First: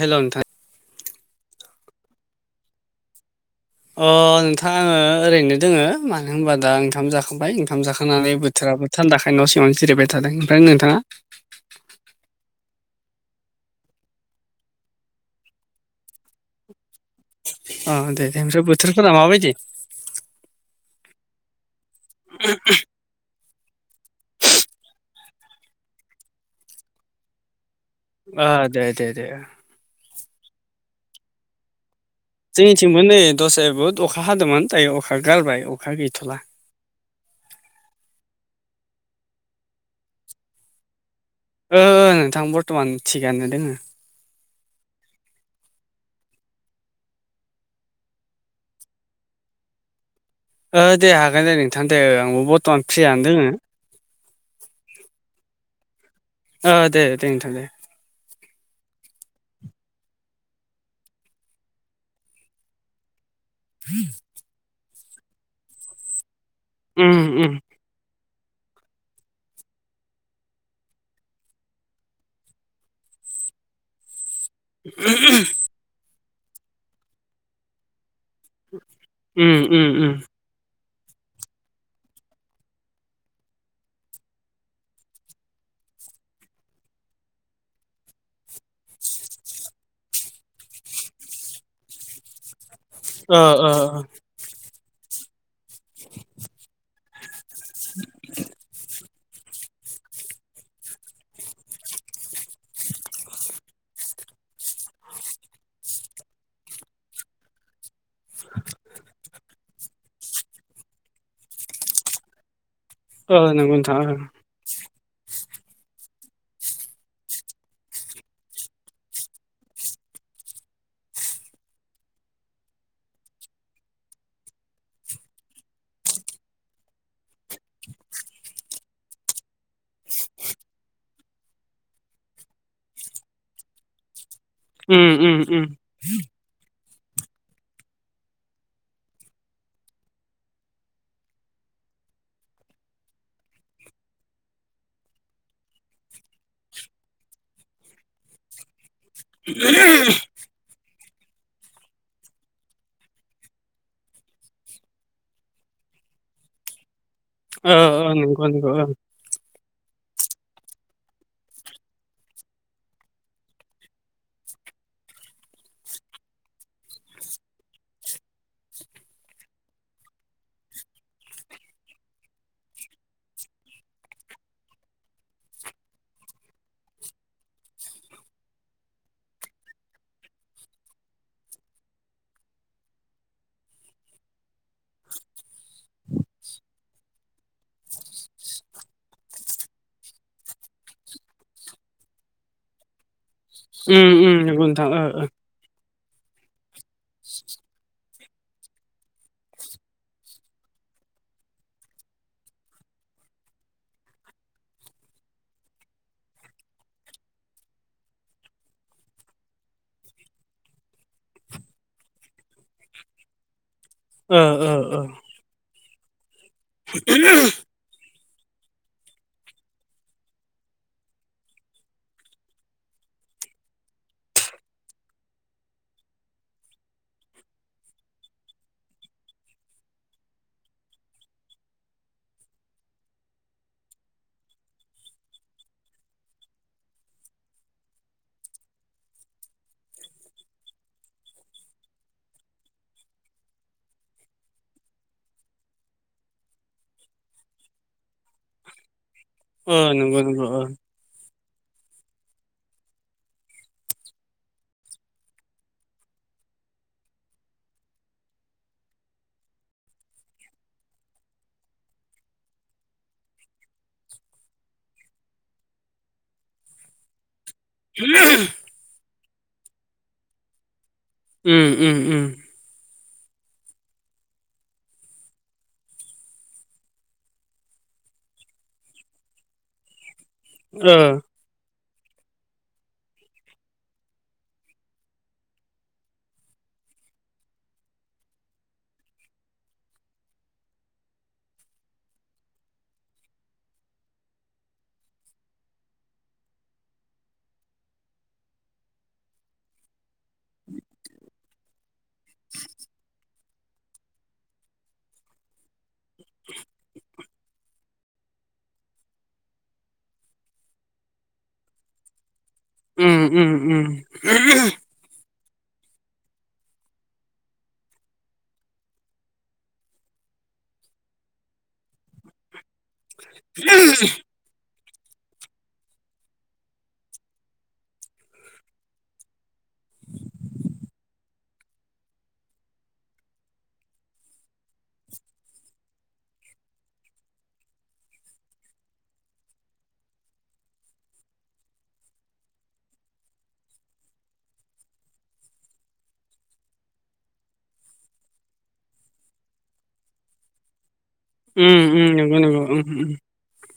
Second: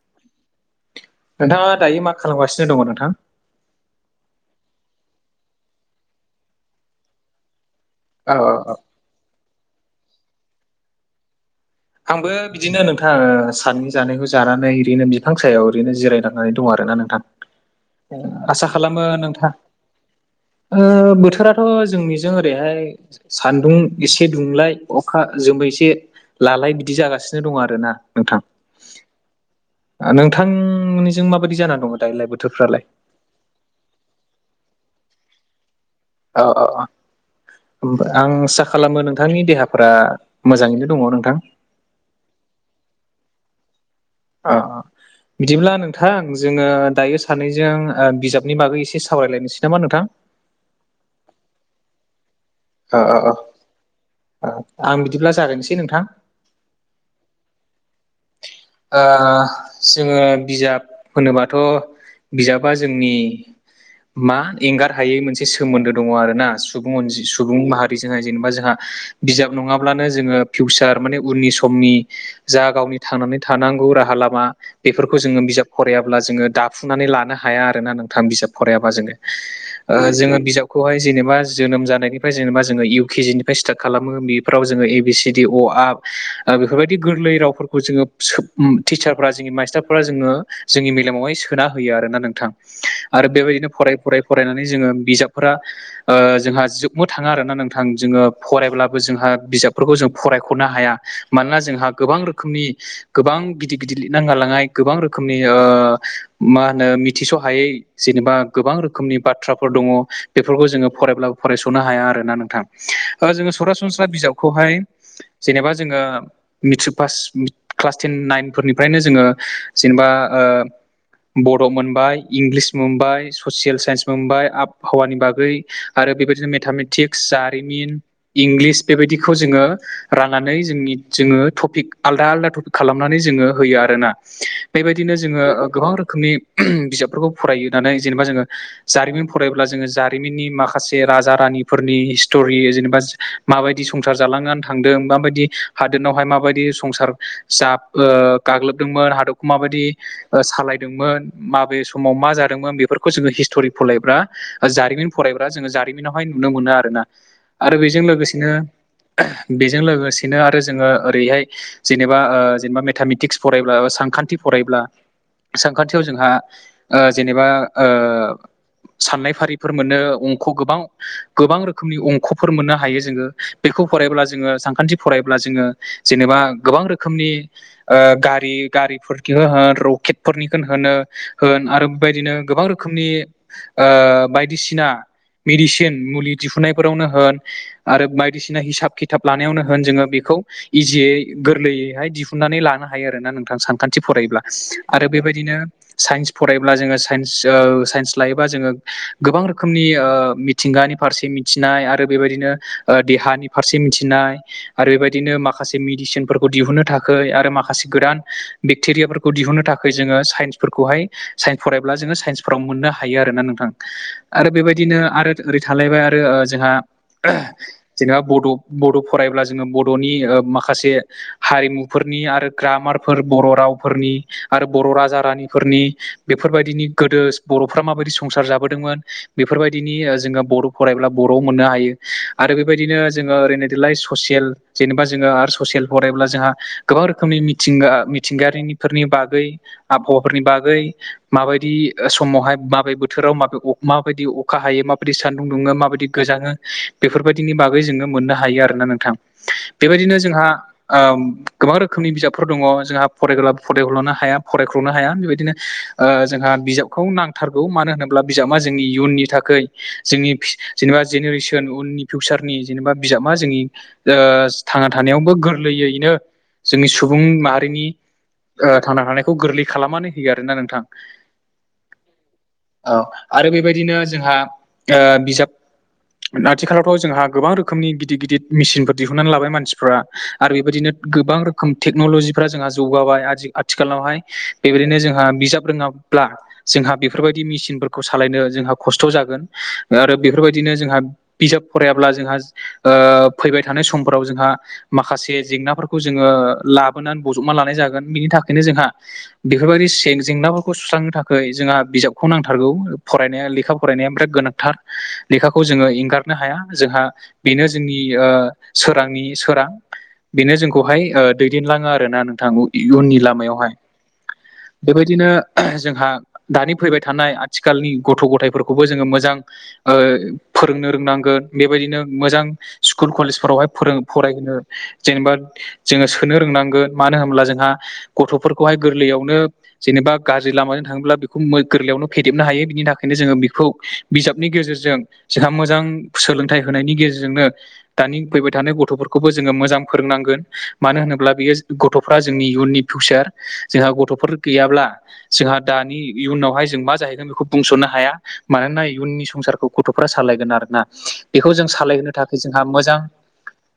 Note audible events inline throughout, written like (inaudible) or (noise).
Hello नोंथां नोंथाङा दायो मा खालामगासिनो दङ नोंथां? अ नोंथां आङो ओरैनो दोङो मानो होनबा दा ओंखाम जाखांबाय ओंखाम जाखां थांनानै औ औ औ बोथोराबो थानदाखाय न' सिङावनो जिरायबाय थादों ओमफ्राय नोंथाङा आंबो बिदिनो नोंथां ओ साननि जानायखौ जानानै ओरैनो बिफां सायाव ओरैनो जिरायनानै दं आरो ना नोंथां अ दे दे ओ ओमफ्राय आसा खालामो बोथोरफोरा माबायदि नोंथां ओ बोथोराथ' जोंनिजों ओरैहाय सान्दुं एसे दुंलाय अखा ओ जोमै एसे लालाय बिदि जागासिनो दं आरो ना। नोंथां ओ दे दे दे ओ नोंथांमोनिजों माबायदि जाना दङ दायो बोथ जोंनिथिंबो नै दस्राया बहुत अखा हादोंमोन दायो अखा गारबाय अखा गै अ अ अ आं आसा खालामो नोंथांनि देहाफोरा मोजाङैनो दङ नोंथां। ओ नोंथां बर्थमान थिगानो दोङो। अ अ बिदिब्ला नोंथां जोङो दायो सानैजों ओ बिजाबनि बागै एसे सावरायलायनोसै नामा नोंथां? ओ दे हागोन दे नोंथां दे ओं आंबो बहुत ओ ओ ओ ओ आं बिदिब्ला जागायनोसै नोंथां ओ दे दे नोंथां दे। ओ जोङो बिजाब होनोबाथ बिजाबा जोंनि (inaudible) मा एंगार हायै मोनसे सोमोन्दो दङ आरो ना सुबुं उम अनजि उम सुबुं माहारिजोंहाय जेनेबा जोंहा बिजाब नङाब्लानो जोङो फिउसार माने उननि समनि जा गावनि थांनानै थानांगौ राहा लामा बेफोरखौ जोङो बिजाब फरायाब्ला जोङो दाफुंनानै लानो हाया आरो ना नोंथां बिजाब फरायाबा जोङो उम उम ओ उम जोङो बिजाब खौहाय जेनेबा जोनोम जानायनिफ्राय जेनेबा जोङो इउ के जि निफ्राय स्टार्ट खालामो बेफोराव जोङो ए बि सि डि अ आ ओ बेफोरबायदि गोरलै रावफ खौ जोङो टिचारफ्रा जोंनि मास्टारफ्रा जोङो जोंनि मेलेमावहाय सोना होयो आरोना नोंथां। आरो ओ बेबायदिनो ओ फराय फराय फरायनानै जोङो बिजाबफोरा ओ जोंहा जोब बो थाङा आरोना नोंथां जोङो फरायब्लाबो जोंहा बिजाबफोरखौ जों फरायखनो हाया मानोना जोंहा गोबां रोखोमनि गोबां गिदिर गिदिर लिरनां नांलाय ओ गोबां रोखोमनि ओ मा होनो मिथिसहायै जेनेबा गोबां रोखोमनि बाथ्राफ दङ बेफोरखौ जोङो फरायब्लाबो फरायसनो हाया आरोना नोंथां ओ जोङो नंगौ नोंथां सरासनस्रा ओ बिजाबख खौहाय जेनेबा जोङो मेट्रिक पास क्लास टेन नाइनफोरनिफ्रायनो जोङो जेनेबा ओ बड मोनबाय इंलिस मोनबाय ससियेल साइन्स मोनबाय आबहावानि बागै आरो बेबायदिनो मेथामेटिक्स जारिमिन। इंलिस बेबायदिखौ जोङो राननानै जोंनि जोङो टपिक आलदा आलद खालामनानै जोङो होयो आरोना उम बेबायदिनो उम जोङो उम गोबां रोखोमनि बिजाबफोरखौ फराय होनानै जेनेबा जोङो जारिमिन फरायब्ला जोङो जारिमिननि माखासे राजा रानिफोरनि हिस्टरि जेनेबा माबायदि संसार जालांनानै थांदों माबायदि हादोरनावहाय माबायदि स संसार जाब ओ गाग्लोबदोंमोन हादरखौ माबायदि ओ सालायदोंमोन। माबे समाव मा जादोंमोन बेफोरखौ जोङो हिस्टरि फरायब्रा जारिमिन फरायब्रा जोङो जारि मिनावहाय नुनो मोनो आरोना ओ आरो बेजों ओ नंगौ लोगोसेनो नंगौ ओ बेजों लोगोसेनो आरो जोङो ओरैहाय जेनेबा ओ जेनेबा मेथामेटिक्स फरायब्लाा सानखान्थि फरायब्ला सानखान्थियाव जोंहा ओ जेनेबा ओ साननाय फारिफोर मोनो अंख गोबां गोबां रोखोमनि अंख'फोर मोननो हायो जोङो बेखौ फरायब्ला जोङो सानखान्थि फरायब्ला जोङो जेनेबा गोबां रोखोमनि ओ गारि गारिफुरखिखो होन रकेटफोरनिखोनो होनो। होन आरो बेबायदिनो गोबां रोखोमनि ओ बायदिसिना मिडिसिन मुलि दिहुननायफोरावनो होन आरो बायदिसिना हिसाब खिथाब लानायावनो होन जोङो बेखौ इजियै गोरलैयैहाय दिहुननानै लानो हायो आरोना नोंथां सानखान्थि उम उम फरायोब्ला नंगौ नोंथां ओ आरो बेबायदिनो साइयेन्स फरायब्ला जोङो साइयेन्स ओ साइयेन्स लायोबा जोङो गोबां रोखोमनि ओ मिथिंगानि फारसे मिथिनाय आरो बेबायदिनो ओ देहानि फारसे मिथिनाय आरो बेबायदिनो माखासे मि मिडिसिनफोरखौ दिहुननो थाखाय आरो माखासे गोदान बेक्टेरियाफोरखौ दिहुननो थाखाय जोङो साइयेन्स फोरखौहाय साइयेन्स फरायब्ला जोङो साइयेन्सफोराव मोननो हायो आरोना नोंथां। ओ आरो ओ बेबायदिनो ओ आरो ओरै थालायबाय आरो जोंहा जेनबा बडफ बड' फरायब्ला जोङो बड'नि ओ माख खासे हारिमुफोरनि आरो ग्रामारफोर बर' रावफोरनि आरो बर' राजा रानिफोरनि बेफोरबायदिनि गोदो बर'फ्रा माबायदि संसार जाबोदोंमोन। बेफोरबायदिनि जोङो बर' फरायब्ला बर'आव मोननो हायो आरो बेबायदिनो जोङो ओरैनो देलाय ससियेल जेनबा जोङो‌ आर स ससेल फायब्ला जोंहा गोबां रोखोमनि मिथिंगा मिथिंगायारनिफोरनि बागै आबहावाफोरनि बागै माबायदि समावहाय माबे बोथोराव माब माबायदि अखा हायो माबायदि सान्दुं दुङो माबायदि गोजाङो बेफोरबायदिनि बागै जोङो मोननो हायो आरोना नोंथां। ओ बेबायदिनो नंगौ जोंहा नंगौ ओ गोबां रोखोमनि बिजाबफोर दङ जोंहा फरायबाबो फरायख'नो हाया फरायखल'नो हाया बेबायदिनो जोंहा बिजाबखौ नांथारगौ मानो होनोब्ला बिजाबा जोंनि इयुननि थाखाय जोंनि जेनेबा जेनेरेसन उननि फिउचारनि जेनेबा बिजाबा जोंनि थांना थानायावबो गोरलैयैनो जोंनि सुबुं माहारिनि ओ थांना थानायखौ गोरलै खालामनानै होयो आरोना नोंथां। उम उम उम। औ आरो बेबायदिनो जोंहा ओ बिजाब आथिखालावथ' जोंहा गोबां रोखोमनि गिदिर गिदिर मेसिनफोर दिहुननानै लाबाय मानसिफ्रा आरो ओ बेबायदिनो गोबां टेक्न'ल'जिफ्रा जोंहा जौगाबाय आजि- आथिखालावहाय बेबायदिनो जोंहा बिजाब रोङाब्ला जोंहा बेफोरबायदि मेसिनफोरखौ सालायनो जोंहा खस्थ' जागोन आरो बेफोरबायदिनो जोंहा बिजाब फरायाब्ला जोंहा ओ फैबाय थानाय समफोराव जोंहा माखासे जे जेंनाफोरखौ जोङो लाबोनानै बजबना लानाय जागोन बिनि थाखायनो जोंहा बेफोरबायदि जेंनाफोरखौ सुस्रांनो थाखाय जोंहा बिजाबखौ नांथारगौ फरायनाया लेखा फरायनाया बिराद गोनांथार लेखाखौ जोङो एंगारनो हाया जोंहा बेनो जोंनि ओ सोरांनि सोरां बेनो जोंखौहाय ओ दैदेनलाङो आरो ना नोंथां इयुननि उम उम लामायावहाय। उम बेबायदिनो जोंहा दानि फैबाय थानाय आथिखालनि गथ' गथायाइफोरखौबो जोङो मोजां ओ फोरोंनो रोंनांगोन बेबायदिनो मोजां। स्कुल कलेजफोरावहाय फोरों फरायहोनो जेनेबा जोङो सोनो रोंनांगोन मानो होनब्ला जोंहा गथ'फोरखौहाय गोरलैयावनो जेनेबा गाज्रि लामाजों थाङोब्ला बेखौ गोरलैयावनो फेदेबनो हायो बिनि थाखायनो जोङो बेखौ बिजाबनि गेजेरजों। जोंहा मोजां सोलोंथाइ होनायनि गेजेरजोंनो दानि फैबाय थानाय गथ'फोरखौबो जोङो मोजां। फोरोंनांगोन मानो होनोब्ला बेयो गथ'फ्रा जोंनि इयुननि फिउचार जोंहा गथ'फोर गैयाब्ला। जोंहा दानि इयुनावहाय जों मा जाहैगोन बेखौ बुंस'नो हाया। मानोना इयुननि संसारखौ गथ'फोरा सालायगोन आरोना। बेखौ जों उम उम सालायहोनो थाखाय नंगौ जोंहा नंगौ उम मोजां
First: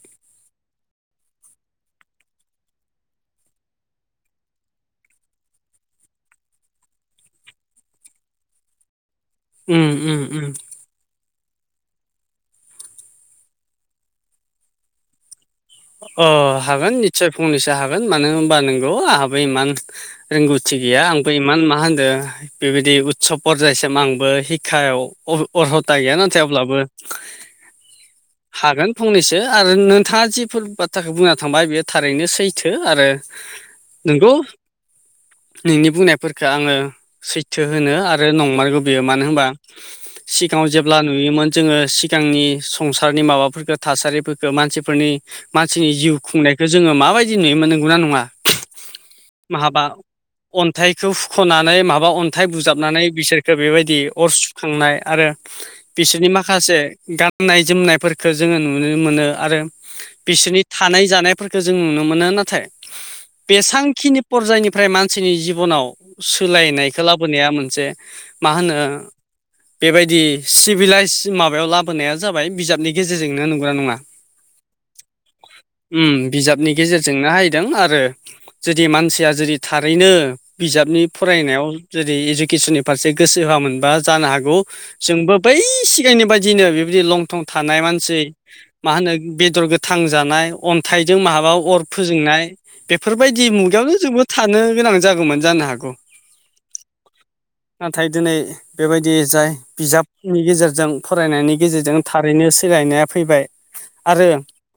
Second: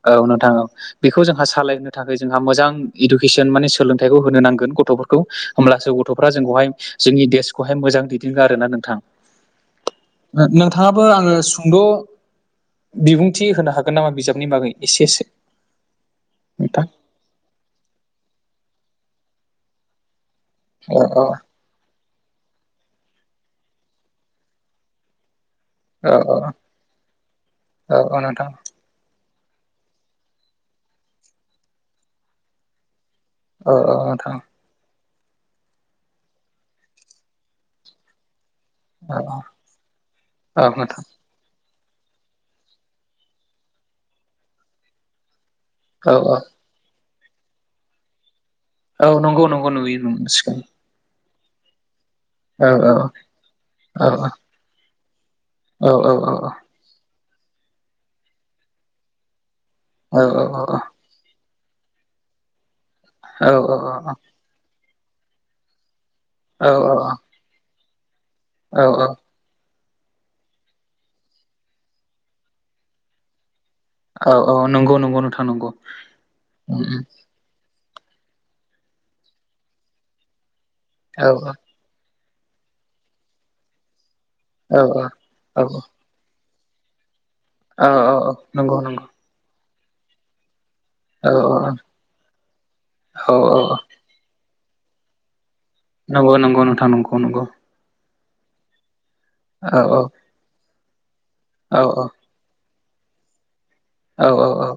औ नोंथां औ। बेखौ जोंहा सालायहो थाखाय जोंहा मोजां इडुकेसन माने सोलोंथाइखौ होनो नांगोन गथ'फोरखौ। होमब्लासो गथ'फ्रा जोंखौहाय जोंनि देशखौहाय मोजां दैदेनगोन आरोना नोंथां। उम उम उम। नोंथांङाबो आङो सुंद' बिबुंथि होनो हागोन नामा बिजाबनि बागै एसेसो? अ नोंथां हागोन निस्सय फंनैसो हागोन मानो होनोमबा नोंगौ आंहाबो इमान रोंगौथि औ गैया औ आंबो इमान मा होनदों बेबायदि उत्सब परजायसिम आंबो हिक्षायाव अह अर्हथा गैया औ औ नाथाय अब्लाबो औ औ नोंथां हागोन। फंनैसो आरो नोंथाङा जिफोर बाथ्राखौ बुंना थांबाय बेयो थारैनो सैथो आरो औ औ नंगौ। नोंथां नोंनि बुंनायफोरखो आङो सैथो होनो आरो नंमारग। बेयो औ मानो औ होनबा सिगाङाव औ जेब्ला नोंथां नुयोमोन जोङो सिगांनि संसारनि माबाफोरफोरखो थासारिफोरखो मानसिफोरनि मानसिनि जिउ औ औ खुंनायखौ जोङो माबायदि नुयोमोन नंगौ ना नङा? औ नंगौ नंगौ नुयो न सिगां बेखौ सुख'नानै माबा अन्थाइ औ औ बुजाबनानै बिसोरखो बेबायदि औ अर सुखांनाय आरो औ औ बिसोरनि औ माखासे गाननाय जोमनायफोरखौ जोङो नुनो मोनो आरो औ औ बिसोरनि थानाय जानायफोरखौ जों नुनो मोनो नाथाय बेसांखिनि परजायनि ओमफ्राय मानसिनि जिबनाव सोलायनायखौ लाबोनाया मोनसे मा होनो औ बेबायदि सिभिलाइस माबायाव लाबोनाया जाबाय बिजाबनि गेजेरजोंनो नंगौ नङा? औ औ नंगौ नंगौ। नोंथां नंगौ उम बिजाबनि उम उम गेजेरजोंनो हायदों आरो जुदि मानसिया जुदि थारैनो बिजाबनि औ औ फरायनायाव जेरै इडुकेसननि फारसे गोसो होआ मोनबा जानो हागौ औ जोंबो बै औ एखेनि बायदिनो बेबायदि लंथं थानाय औ औ मानसि नंगौ मा नंगौ होनो बेदर गोथां जानाय अन्थाइजों औ माबा औ अर फोजोंनाय औ बेफोरबायदि औ औ मुगायावनो जोबोद थानो गोनां जागौमोन जानो हागौ। नंगौ नंगौ नोंथां नंगौ नंगौ। नाथाय दिनै बेबायदि जाय औ औ बिजाबनि गेजेरजों फरायनायनि औ गेजेरजों थार ओरैनो सोलायनाया फैबाय औ आरो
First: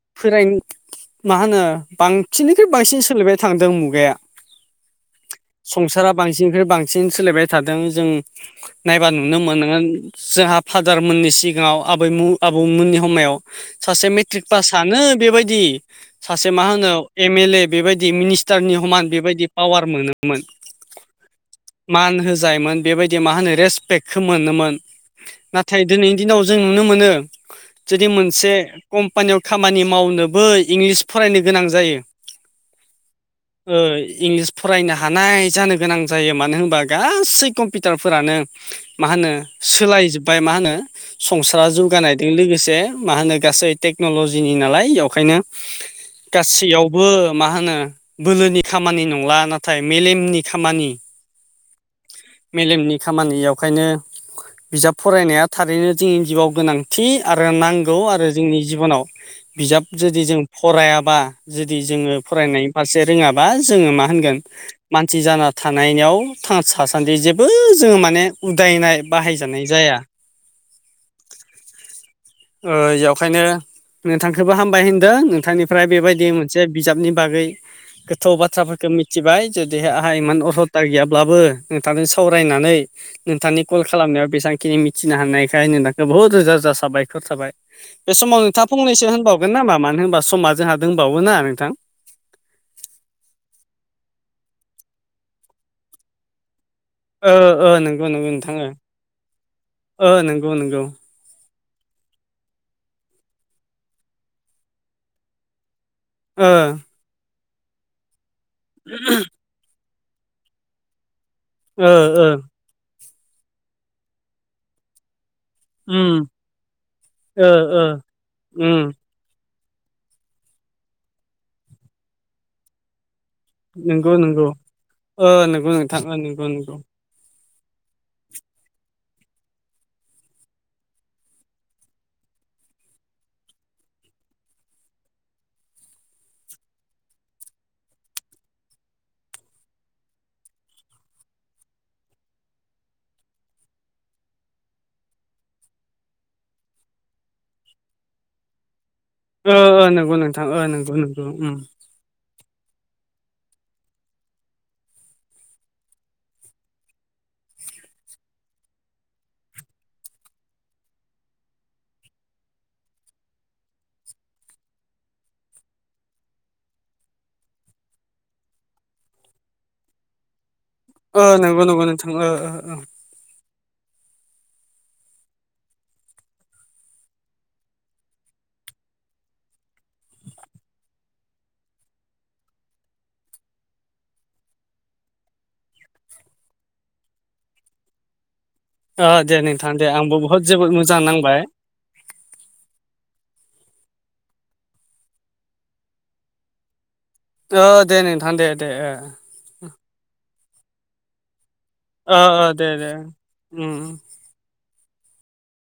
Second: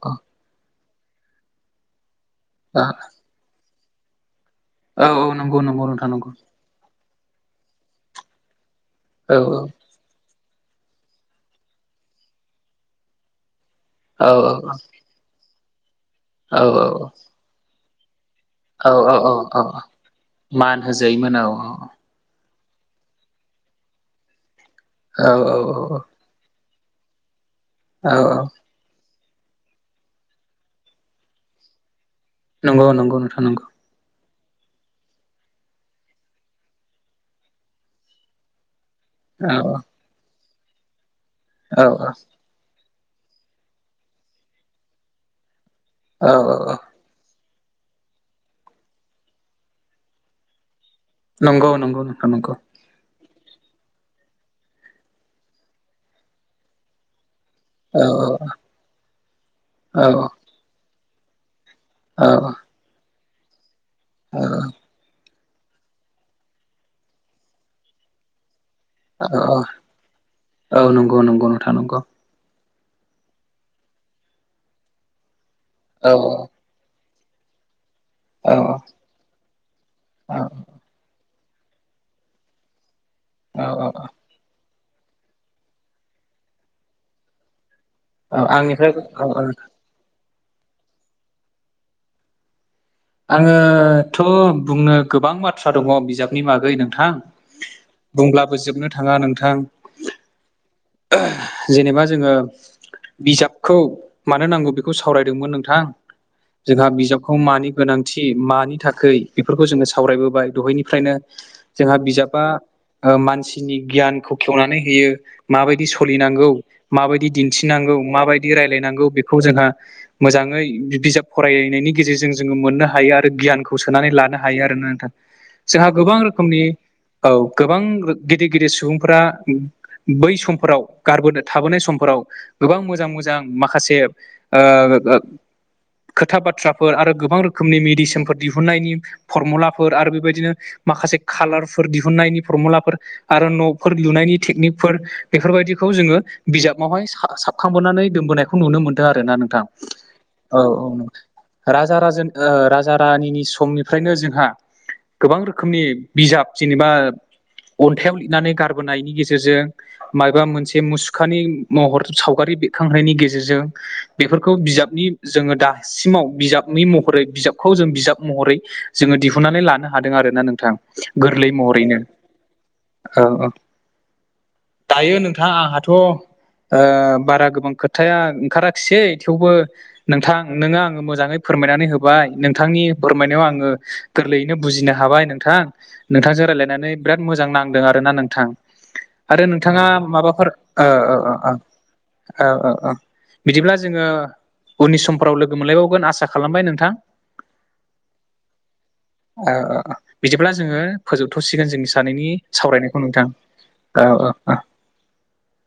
औ सोराय मा होनो बांसिननिख्रुइ बांसिन सोलिबाय थांदों मुगाया। औ नंगौ नंगौ नोंथां संसारा नंगौ बांसिननिफ्राय बां सिन सोलायबाय थादों जों नायबा नुनो औ मोनोन जोंहा फादारमोननि सिगाङाव आबै मु आबौमोननि समायाव सासे औ मेट्रिक पास बेबायदि सासे औ मा होनो एम एल ए बेबायदि मिनि टारनि हमान औ औ बेबायदि औ पावार मोनोमोन मान होजायोमोन औ औ मान होजायोमोन बेबायदि मा होनो रेसपेक्टखौ मोनोमोन औ नाथाय दिनैनि दिनाव जों नुनो मोनो जुदि औ औ मोनसे कम्पानियाव खामानि मावनोबो इंलिस फरायनो गोनां जायो। नंगौ नंगौ नोंथां नंगौ। ओ इंलिस फरायनो हानाय जानो गोनां जायो मानो होनबा गासै कम्पिउटारफोरानो मा होनो औ औ सोलायजोब्बाय मा होनो संसारा औ औ औ जौगानायदों लोगोसे मा होनो गासै टेक्न'ल'जिनि नालाय वेवखायनो औ गासैयाव बो मा होनो बोलोनि खामानि नंला नाथाय मेलेमनि खामानि नंगौ नंगौ नोंथां नंगौ। मेलेमनि खामानियावखायनो बिजाब फरायनाया थारैनो जोंनि जिउआव गोनांथि आरो नां गौ औ आरो जोंनि जिबनाव बिजाब औ जुदि जों फरायाबा जुदि जोङो औ फरायनाय फारसे रोङाबा जोङो मा होनगोन मानसि जाना थानायनियाव थांना सासान्दि जेबो जोङो माने उदायनाय औ बाहायजानाय जाया औ नंगौ नंगौ नोंथां नंगौ। ओ जेवखायनो नोंथांखौबो हामबाय होनदों नोंथांनिफ्राय औ बेबायदि मो नसे बिजाबनि बागै गोथौ औ बाथ्राफोरखौ मिथिबाय जुदि आंहा औ इमान अरहथा गैयाब्लाबो नोंथांजों सावरायनानै नोंथांनि औ कल खालामनायाव बेसेबांखिनि मिथिनो हानायखाय नोंथांखौ बहुत रोजा रोजा साबायखर थाबाय बे समाव नोंथाङा आंनिफ्राय फंनैसो औ औ होनबावगोन नामा मानो होनबा समा जोंहा दंबावोना नोंथां। आङोथ' बुंनो गोबां बाथ्रा दङ बिजाब नि बागै नोंथां ओ ओ नंगौ नंगौ नोंथां बुंब्लाबो जोबनो थाङा नोंथां। ओ नंगौ नंगौ जेनेबा जोङो बिजाबखौ मानो नांगौ बेखौ सावरायदोंमोन नोंथां। ओ जोंहा बिजाबखौ मानि गोनांथि मानि थाखै बेफोरखौ जोङो सावरायबोबाय दहायनिफ्रायनो ओ जोंहा ओ बिजाबा ओ मानसिनि गियानखौ खेवनानै होयो माबायदि उम सलिनांगौ माबायदि ओ ओ दिन्थिनांगौ माबायदि उम रायलायनांगौ बेखौ जोंहा मोजाङै बिजाब फरायनायनि गेजेरजों जोङो मोननो हायो आरो गियान खौ सोनानै नंगौ लानो नंगौ हायो आरोना नोंथां ओ नंगौ जोंहा नोंथां ओ गोबां नंगौ रोखोमनि नंगौ औ गोबां गिदिर गिदिर सुबुंफोरा बै समफोराव गारबोनो थाबोनाय समफोराव गोबां मोजां मोजां माखासे ओ खोथा बाथ्राफोर आरो गोबां रोखोमनि मेडिसिनफोर दिहुननायनि फरमुलाफोर आरो बेबायदिनो माखासे खाालारफोर दिहुननायनि फरमुलाफोर आरो न'फोर लुनायनि टेकनिकफोर बेफोरबायदिखौ जोङो बिजाबावहाय साबखांबोनानै दोनबोनायखौ खौ नुनो मोनदों आरो ना ओ नोंथां ओ नंगौ नोंथां ओ औ औ नंगौ नंगौ उम राजा राजा रानिनि समनिफ्रायनो जोंहा गोबां रोखोमनि बिजाब जेनेबा अन्थायाव लिरनानै गारबोनायनि गेजेरजों माबेबा मोनसे मुसुखानि महर सावगारि बेरखांनायनि गेजेरजों बेफोरखौ बिजाबनि जोङो दासिमाव बिजाब नि महरै बिजाबखौ जों बिजाब महरै जोङो दिहुनन्नानै लानो हादों आरोना नोंथां गोरलै नंगौ नंगौ महरैनो नोंथां औ औ औ औ औ दायो नोंथां आंहाथ' बारा गोबां खोथाया ओंखाराखिसै थेवबो नोंथां नोङो आङो मोजाङै फोरमायनानै होबाय नोंथांनि फोरमायनायाव आङो गोरलैयैनो बुजिनो हाबाय नोंथां नोंथांजों रायज्लायनानै बिराद मोजां नांदों आरोना नोंथां ओ दे आरो नोंथां नोंथाङा दे आंबो बुहुद माबाफोर जोबोद मोजां नांबाय औ औ औ बिदिब्ला जोङो उननि समफोराव लोगो मोनलायबावगोन आसा खालामबाय नोंथां औ दे नोंथां दे दे बिदिब्ला जोङो फोजोबथ'सिगोन जोंनि सायाव ओ सानैनि ओ दे दे सावरायनायखौ नोंथां उम औ